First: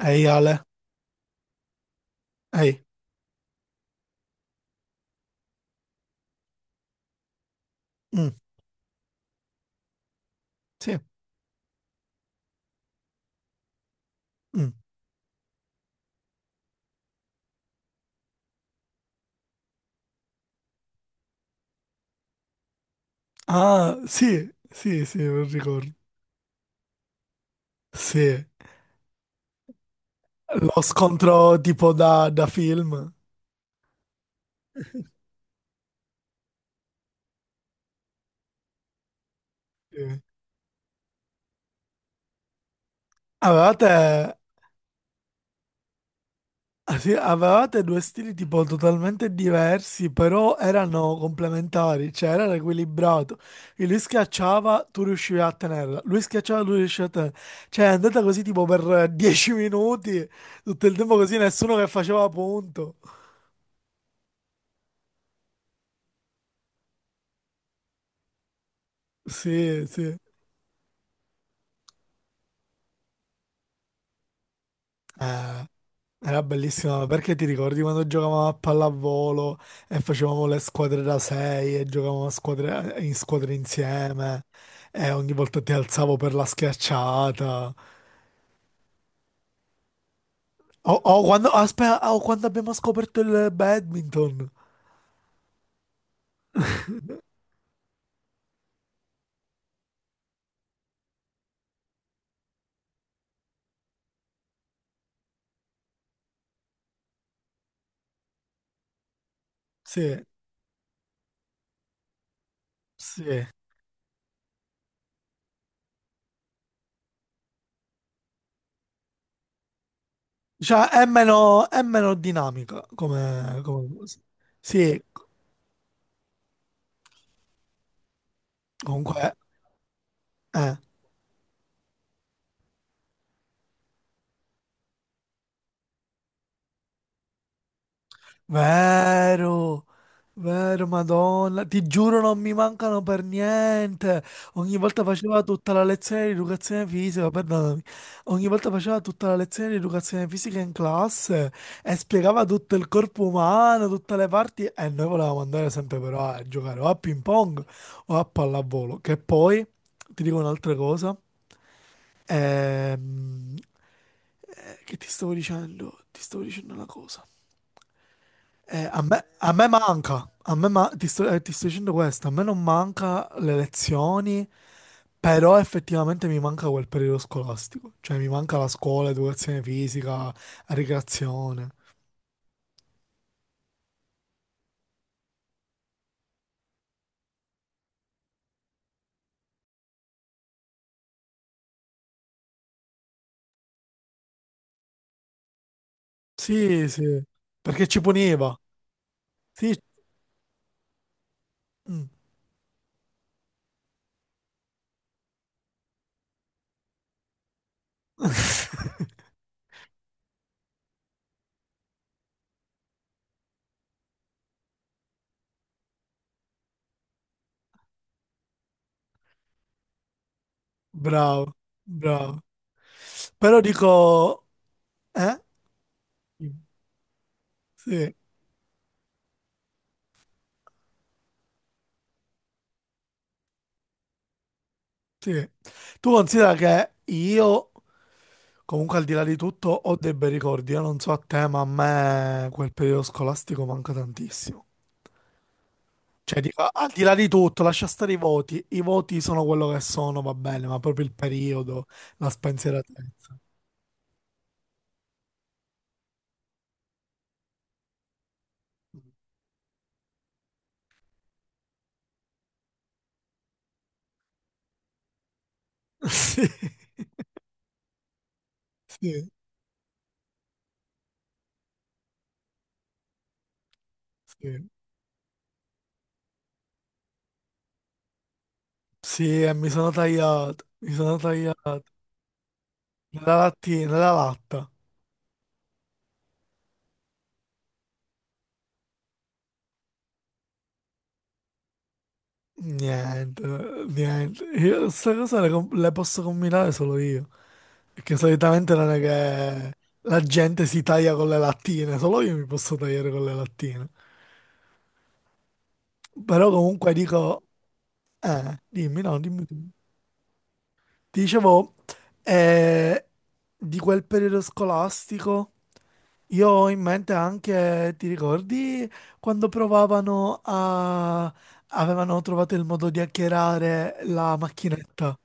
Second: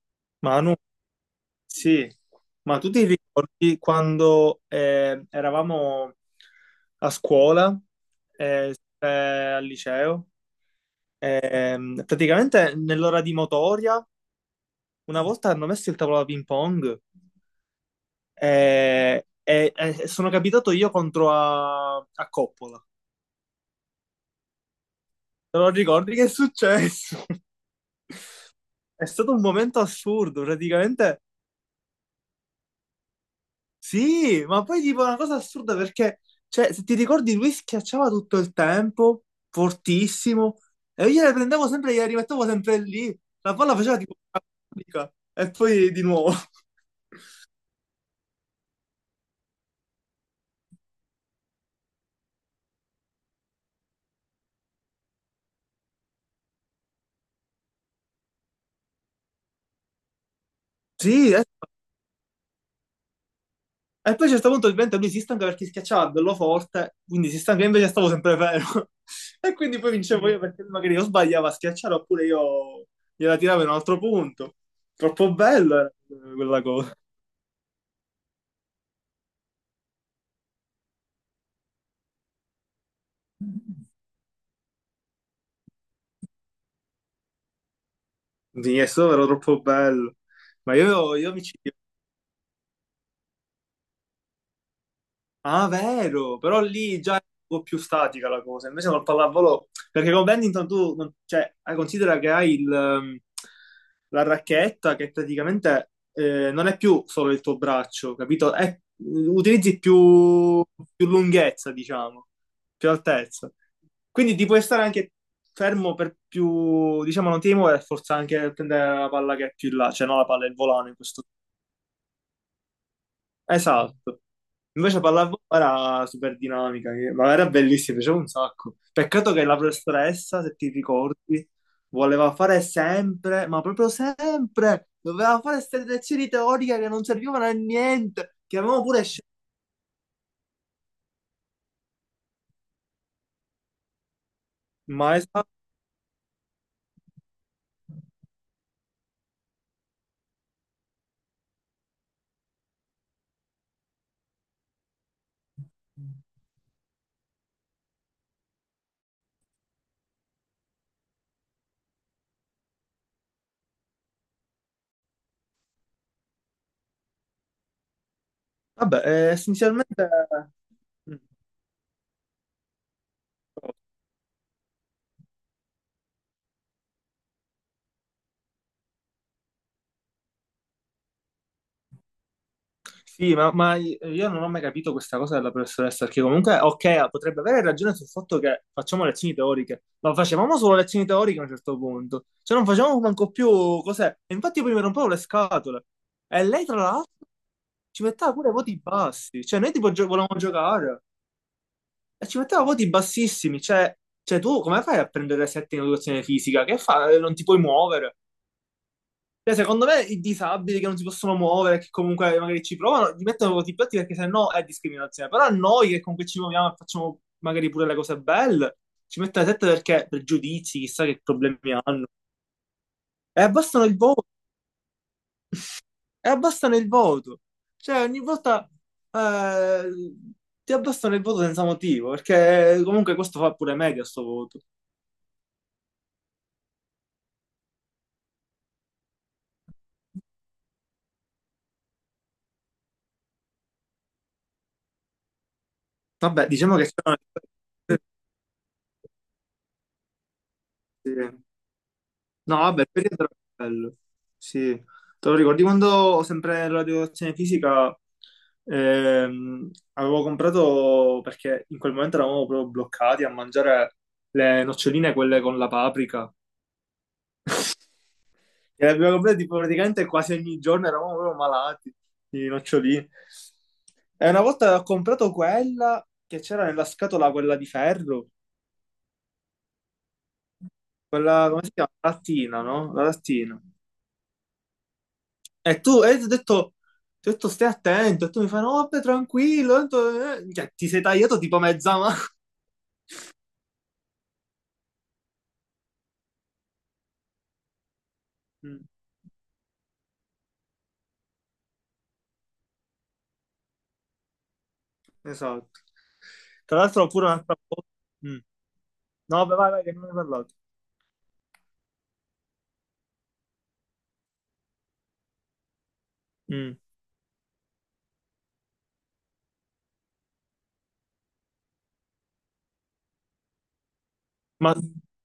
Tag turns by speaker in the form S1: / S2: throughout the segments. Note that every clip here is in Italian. S1: Ehi Ale,
S2: Manu, sì,
S1: ehi.
S2: ma tu ti ricordi quando eravamo a scuola,
S1: Mm,
S2: al liceo,
S1: sì,
S2: praticamente nell'ora di motoria,
S1: mm.
S2: una volta hanno messo il tavolo da ping pong e sono capitato io contro a Coppola.
S1: Ah, sì, sì, sì, non
S2: Te lo
S1: ricordo.
S2: ricordi che è successo?
S1: Sì,
S2: È stato un momento assurdo,
S1: lo
S2: praticamente.
S1: scontro tipo da film.
S2: Sì, ma poi tipo una cosa assurda perché, cioè, se ti ricordi, lui schiacciava tutto il tempo,
S1: Sì.
S2: fortissimo, e io le prendevo sempre e gliela rimettevo sempre lì. La palla faceva tipo
S1: Avevate,
S2: una fatica, e poi di nuovo.
S1: ah, sì, avevate due stili tipo totalmente diversi, però erano complementari, cioè era equilibrato. E lui schiacciava, tu riuscivi a tenerla. Lui schiacciava, tu riuscivi a tenerla. Cioè è andata così tipo per 10 minuti, tutto il tempo
S2: Sì,
S1: così, nessuno che faceva punto.
S2: e poi a un certo punto ovviamente lui si stanca perché schiacciava bello forte, quindi si stanca, io invece stavo sempre fermo. E quindi
S1: Sì,
S2: poi
S1: sì.
S2: vincevo io perché lui magari io sbagliava a schiacciare oppure io gliela tiravo in un altro punto. Troppo
S1: Eh,
S2: bello era
S1: Era
S2: quella cosa.
S1: bellissima perché ti ricordi quando giocavamo a pallavolo e facevamo le squadre da sei e giocavamo in squadre insieme e ogni volta ti alzavo per la schiacciata.
S2: Di Nessuno era troppo bello. Ma
S1: O
S2: io,
S1: o
S2: io mi
S1: quando,
S2: ci...
S1: aspetta, o quando abbiamo scoperto il badminton.
S2: Ah, vero! Però lì già è un po' più statica la cosa. Invece col pallavolo... Perché con badminton tu... Cioè, considera che hai il, la racchetta che praticamente non è più solo il tuo braccio, capito? Utilizzi
S1: Sì,
S2: più, più lunghezza, diciamo, più
S1: sì.
S2: altezza. Quindi ti puoi stare anche fermo per più... Diciamo, non ti devi muovere, forse anche prendere la palla che è più in là. Cioè, no, la palla è il
S1: Cioè
S2: volano in
S1: è
S2: questo.
S1: meno, è meno dinamica come cosa.
S2: Esatto.
S1: Sì,
S2: Invece pallavolo era super dinamica, ma era bellissima, piaceva un sacco. Peccato
S1: comunque,
S2: che la professoressa, se ti
S1: eh.
S2: ricordi, voleva fare sempre, ma proprio sempre, doveva fare queste lezioni teoriche che non servivano a niente, che avevamo pure scelto.
S1: Vero, vero, Madonna, ti giuro non mi mancano per niente. Ogni volta
S2: Ma
S1: faceva
S2: esatto,
S1: tutta la lezione di educazione fisica, perdonami. Ogni volta faceva tutta la lezione di educazione fisica in classe e spiegava tutto il corpo umano, tutte le parti e noi volevamo andare sempre però a giocare o a ping pong o a pallavolo. Che poi, ti dico un'altra cosa, ehm, che ti stavo dicendo? Ti stavo dicendo una cosa. Eh, a
S2: vabbè,
S1: me, a me
S2: essenzialmente...
S1: manca, ti
S2: Mm.
S1: sto, eh, ti sto dicendo questo, a me non manca le lezioni, però effettivamente mi manca quel periodo scolastico, cioè mi manca la scuola, educazione fisica, ricreazione.
S2: Sì, ma io non ho mai capito questa cosa della professoressa, perché comunque, ok, potrebbe avere ragione sul fatto che facciamo lezioni teoriche, ma facevamo solo lezioni teoriche a un certo punto, cioè non facevamo manco più cos'è. E infatti io poi mi rompevo le scatole. E lei, tra
S1: Sì,
S2: l'altro,
S1: sì, perché ci
S2: ci metteva pure
S1: puniva.
S2: voti bassi, cioè noi
S1: Sì.
S2: tipo volevamo giocare
S1: Mm.
S2: e ci metteva voti bassissimi, cioè, cioè tu come fai a prendere sette in educazione fisica? Che fai? Non ti puoi muovere. Cioè, secondo me i disabili che non si possono muovere, che comunque magari ci provano, li mettono contro i piatti perché sennò è discriminazione. Però a noi che comunque ci muoviamo e facciamo magari pure le cose belle, ci mettono sette perché pregiudizi, chissà che
S1: Bravo,
S2: problemi hanno.
S1: bravo.
S2: E
S1: Però
S2: abbassano il voto,
S1: dico, eh?
S2: e abbassano il voto. Cioè,
S1: Sì,
S2: ogni volta eh, ti abbassano il voto senza motivo, perché comunque questo fa pure media sto voto.
S1: sì. Tu considera che io. Comunque, al di là di tutto, ho dei bei ricordi. Io non so a te, ma a me quel periodo scolastico manca tantissimo. Cioè,
S2: Vabbè,
S1: dico,
S2: diciamo
S1: al
S2: che
S1: di là
S2: sono...
S1: di tutto, lascia stare i voti. I voti sono quello che sono, va bene, ma proprio il
S2: Sì.
S1: periodo, la
S2: No, vabbè, il periodo era
S1: spensieratezza.
S2: bello. Sì, te lo ricordi quando sempre la educazione fisica avevo comprato perché in quel momento eravamo proprio bloccati a mangiare le noccioline, quelle con la paprika. E le
S1: Sì,
S2: abbiamo
S1: sì,
S2: comprate tipo, praticamente quasi ogni giorno, eravamo proprio malati di noccioline. E una
S1: sì.
S2: volta ho comprato quella che c'era nella scatola, quella di ferro,
S1: Sì, e mi sono tagliato. Mi sono
S2: quella, come si
S1: tagliato.
S2: chiama? Lattina, no? La
S1: Nella
S2: lattina.
S1: lattina, nella latta.
S2: E tu, ti ho detto stai attento, e tu mi fai, no, vabbè, tranquillo, tanto, Cioè, ti sei tagliato tipo mezza mano.
S1: Niente, niente. Io questa cosa le posso combinare solo io. Perché solitamente
S2: Mm,
S1: non è che la gente si taglia con le lattine, solo io mi posso tagliare con le lattine.
S2: esatto.
S1: Però
S2: Tra
S1: comunque
S2: l'altro pure
S1: dico,
S2: un'altra cosa. Mm.
S1: dimmi, no, dimmi
S2: No,
S1: tu.
S2: vabbè, vai, vai, che non ne hai parlato.
S1: Ti dicevo, eh, di quel periodo scolastico, io ho
S2: Mm.
S1: in mente anche, ti ricordi quando provavano a, avevano trovato il modo di hackerare la
S2: Ma,
S1: macchinetta?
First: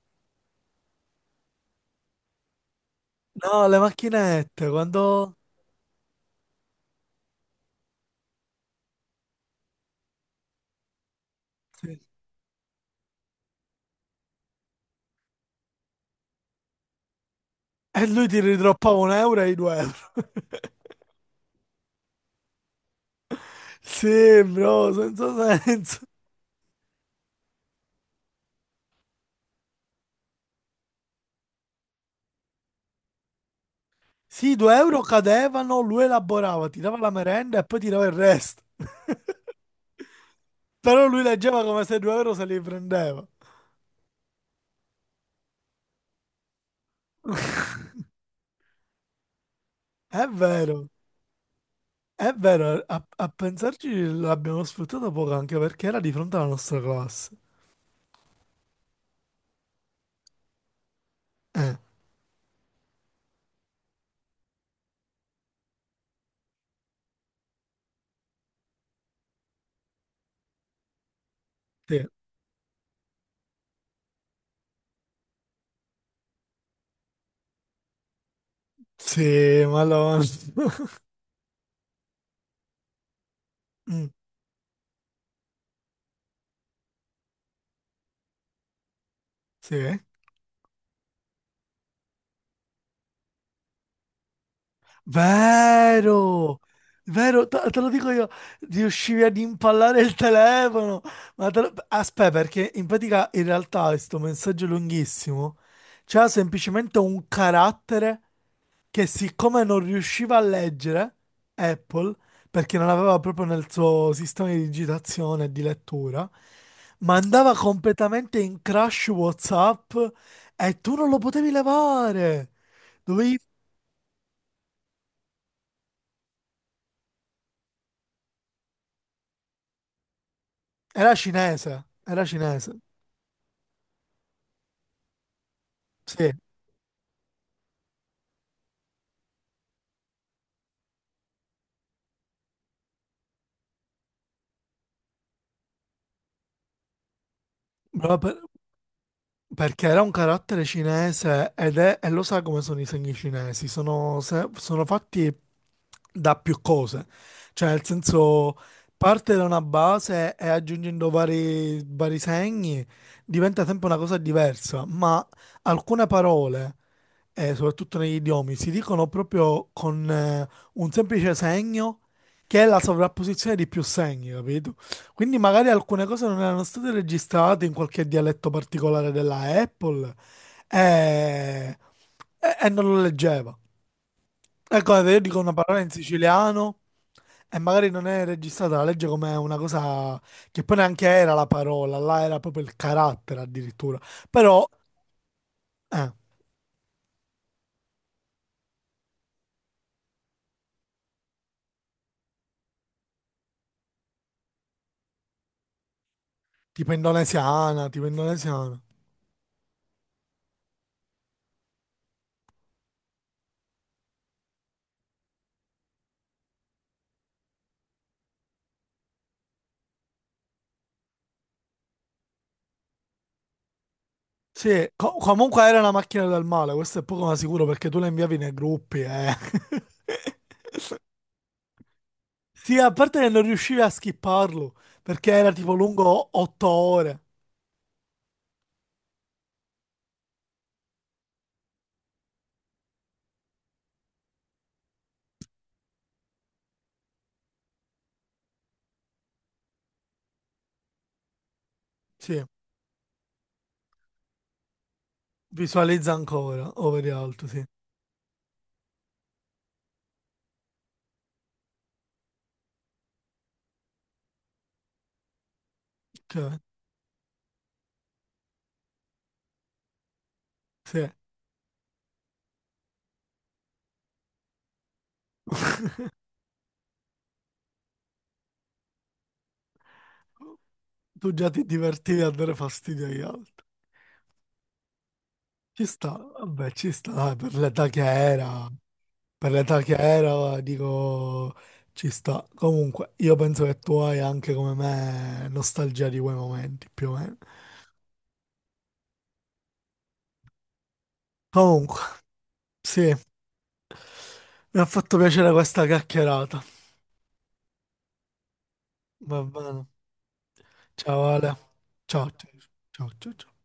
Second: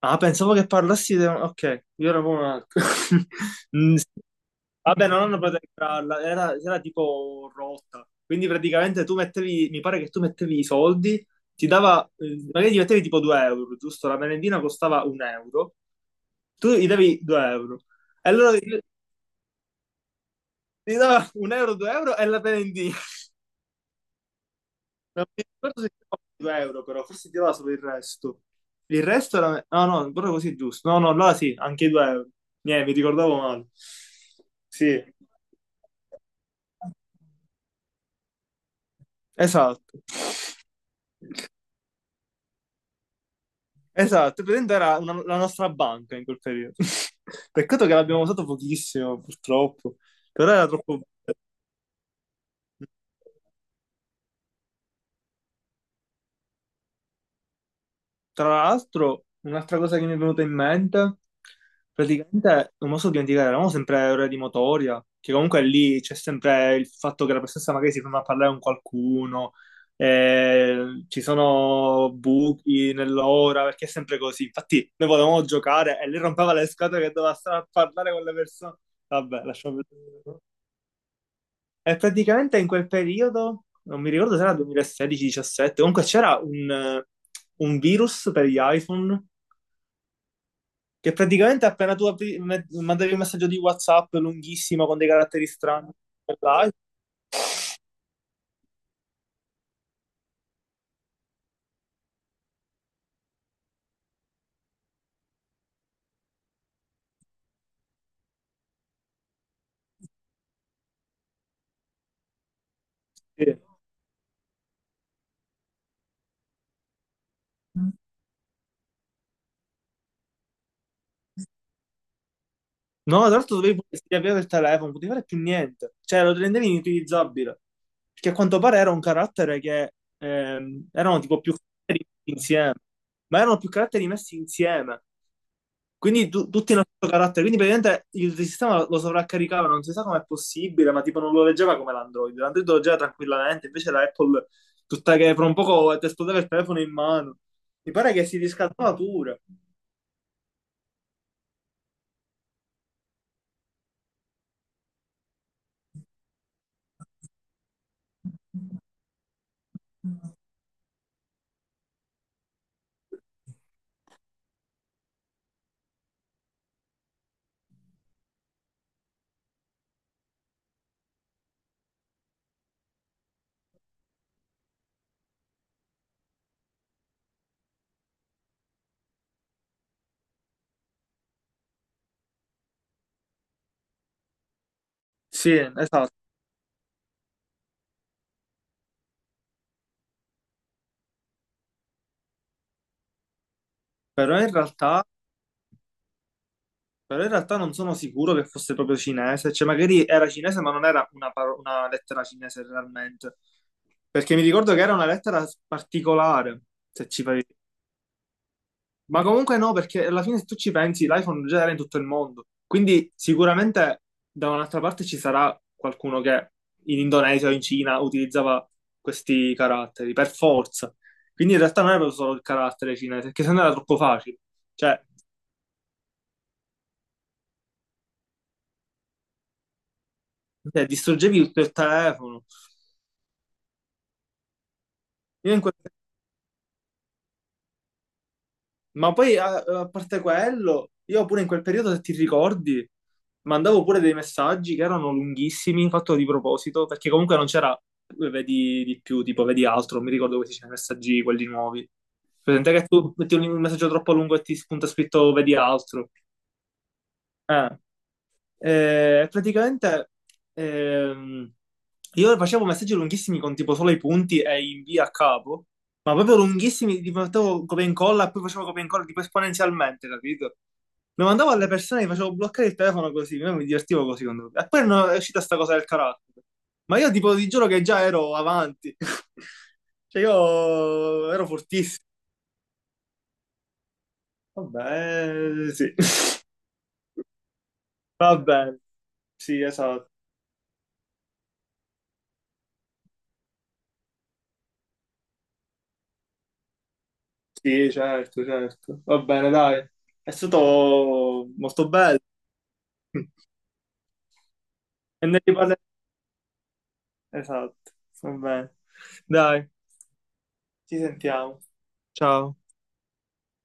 S2: ah, pensavo che parlassi di... Ok, io ero proprio un altro.
S1: No, le
S2: Mm, sì.
S1: macchinette,
S2: Vabbè, non
S1: quando.
S2: hanno potuto entrarla, era tipo rotta. Quindi praticamente tu mettevi, mi pare che tu mettevi i soldi, ti dava, magari gli mettevi tipo 2 euro, giusto? La merendina costava un euro, tu gli davi 2 euro.
S1: E lui
S2: E
S1: ti
S2: allora
S1: ridroppava un euro e i 2 euro.
S2: gli dava un euro, 2 euro e la prendi.
S1: Sì, bro,
S2: Non mi
S1: senza
S2: ricordo se
S1: senso.
S2: ti dava 2 euro, però forse ti dava solo il resto. Il resto era... No, no, proprio così è giusto. No, no, allora sì, anche i 2 euro. Niente, mi ricordavo male.
S1: Sì, i due
S2: Sì,
S1: euro cadevano, lui elaborava, ti dava la merenda e poi ti dava il resto.
S2: esatto.
S1: Però lui leggeva come se i 2 euro se li prendeva.
S2: Esatto, praticamente era la nostra banca in quel periodo. Peccato che l'abbiamo usato pochissimo, purtroppo.
S1: È
S2: Però era
S1: vero,
S2: troppo...
S1: è vero, a pensarci l'abbiamo sfruttata poco anche perché era di fronte alla nostra classe.
S2: Tra l'altro, un'altra cosa che mi è venuta in mente,
S1: Eh,
S2: praticamente non posso dimenticare, eravamo sempre ore di motoria, che comunque lì c'è sempre il fatto che la professoressa magari si ferma a parlare con qualcuno, ci
S1: sì,
S2: sono buchi nell'ora, perché è sempre così. Infatti noi volevamo giocare e lei rompeva le scatole che doveva stare a parlare con le persone. Vabbè,
S1: sì,
S2: lasciamo
S1: ma lo.
S2: perdere. E praticamente in quel periodo, non
S1: Mm,
S2: mi ricordo se era 2016-17, comunque c'era un virus per gli iPhone
S1: sì.
S2: che praticamente appena tu mandavi un messaggio di WhatsApp lunghissimo con dei caratteri strani,
S1: Vero,
S2: là,
S1: vero, te lo dico io, riuscivi ad impallare il telefono. Aspetta, perché in pratica in realtà questo messaggio lunghissimo c'ha semplicemente un carattere che siccome non riusciva a leggere Apple, perché non aveva
S2: sì.
S1: proprio nel suo sistema di digitazione e di lettura, mandava completamente in crash WhatsApp e tu non lo potevi levare.
S2: No, tra
S1: Dovevi.
S2: l'altro dovevi pure riavviare il telefono, non potevi fare più niente. Cioè, lo rendevi inutilizzabile. Perché a quanto pare era un carattere che
S1: Era
S2: erano tipo più
S1: cinese,
S2: caratteri
S1: era
S2: messi
S1: cinese.
S2: insieme, ma erano più caratteri messi insieme. Quindi
S1: Sì,
S2: tutti hanno questo carattere, quindi praticamente il sistema lo sovraccaricava, non si sa com'è possibile, ma tipo non lo leggeva come l'Android, l'Android lo leggeva tranquillamente, invece la Apple tutta che per un poco ti esplodeva il telefono in mano. Mi pare
S1: proprio
S2: che si riscaldava pure.
S1: perché era un carattere cinese ed è, e lo sa come sono i segni cinesi, sono, se- sono fatti da più cose. Cioè, nel senso, parte da una base e aggiungendo vari segni diventa sempre una cosa diversa, ma alcune parole, soprattutto negli idiomi, si dicono proprio con un semplice segno che è la sovrapposizione di più segni, capito? Quindi magari alcune cose non erano state registrate in qualche dialetto particolare della Apple e, e non lo leggeva. Ecco, guarda, io dico
S2: Sì,
S1: una parola in
S2: esatto,
S1: siciliano e magari non è registrata la legge come una cosa che poi neanche era la parola, là era proprio il carattere addirittura.
S2: però in
S1: Però,
S2: realtà,
S1: eh,
S2: però in realtà non sono sicuro che fosse proprio cinese, cioè magari era cinese ma non era una, una lettera cinese realmente, perché mi ricordo che era una lettera particolare,
S1: tipo
S2: se ci fai...
S1: indonesiana, tipo indonesiana.
S2: Ma comunque no, perché alla fine se tu ci pensi, l'iPhone già era in tutto il mondo. Quindi sicuramente da un'altra parte ci sarà qualcuno che in Indonesia o in Cina utilizzava questi caratteri, per forza. Quindi in realtà non era proprio solo il carattere cinese, perché sennò era troppo facile.
S1: Sì,
S2: Cioè,
S1: comunque era una macchina del male, questo è poco ma sicuro perché tu la inviavi nei gruppi, eh.
S2: te distruggevi tutto il telefono.
S1: Sì, a parte che non riuscivi a skipparlo perché era
S2: Io in
S1: tipo
S2: quel...
S1: lungo 8 ore.
S2: Ma poi a parte quello, io pure in quel periodo, se ti ricordi, mandavo pure dei messaggi che erano lunghissimi, fatto di proposito, perché comunque non c'era, vedi di più, tipo vedi altro, non mi ricordo questi c'erano i messaggi, quelli nuovi.
S1: Sì,
S2: Presente che tu metti un messaggio troppo lungo e ti spunta scritto vedi altro.
S1: visualizza ancora, over alto, sì.
S2: Eh. Praticamente ehm, io facevo messaggi lunghissimi con tipo solo i punti e invia a capo, ma proprio
S1: Cioè,
S2: lunghissimi, tipo facevo copia e incolla e poi facevo copia e incolla tipo esponenzialmente, capito?
S1: sì.
S2: Lo mandavo alle persone, gli facevo bloccare il telefono così, io mi divertivo così con lui. E poi non è uscita sta cosa del carattere. Ma io tipo ti giuro che già ero avanti. Cioè io
S1: Tu
S2: ero
S1: già ti
S2: fortissimo.
S1: divertivi a dare fastidio agli altri.
S2: Vabbè,
S1: Ci
S2: sì.
S1: sta, vabbè, ci sta, dai, per l'età che
S2: Va
S1: era,
S2: bene,
S1: per
S2: sì,
S1: l'età che
S2: esatto.
S1: era, dico, ci sta. Comunque, io penso che tu hai anche come me nostalgia di quei momenti, più o meno.
S2: Sì, certo, certo. Va bene, dai. È stato molto
S1: Comunque,
S2: bello.
S1: sì, mi ha fatto
S2: E ne
S1: piacere questa
S2: riparleremo.
S1: chiacchierata.
S2: Esatto, va bene.
S1: Va
S2: Dai,
S1: bene.
S2: ci
S1: Ciao Ale.
S2: sentiamo.
S1: Ciao, ciao,
S2: Ciao.
S1: ciao, ciao, ciao.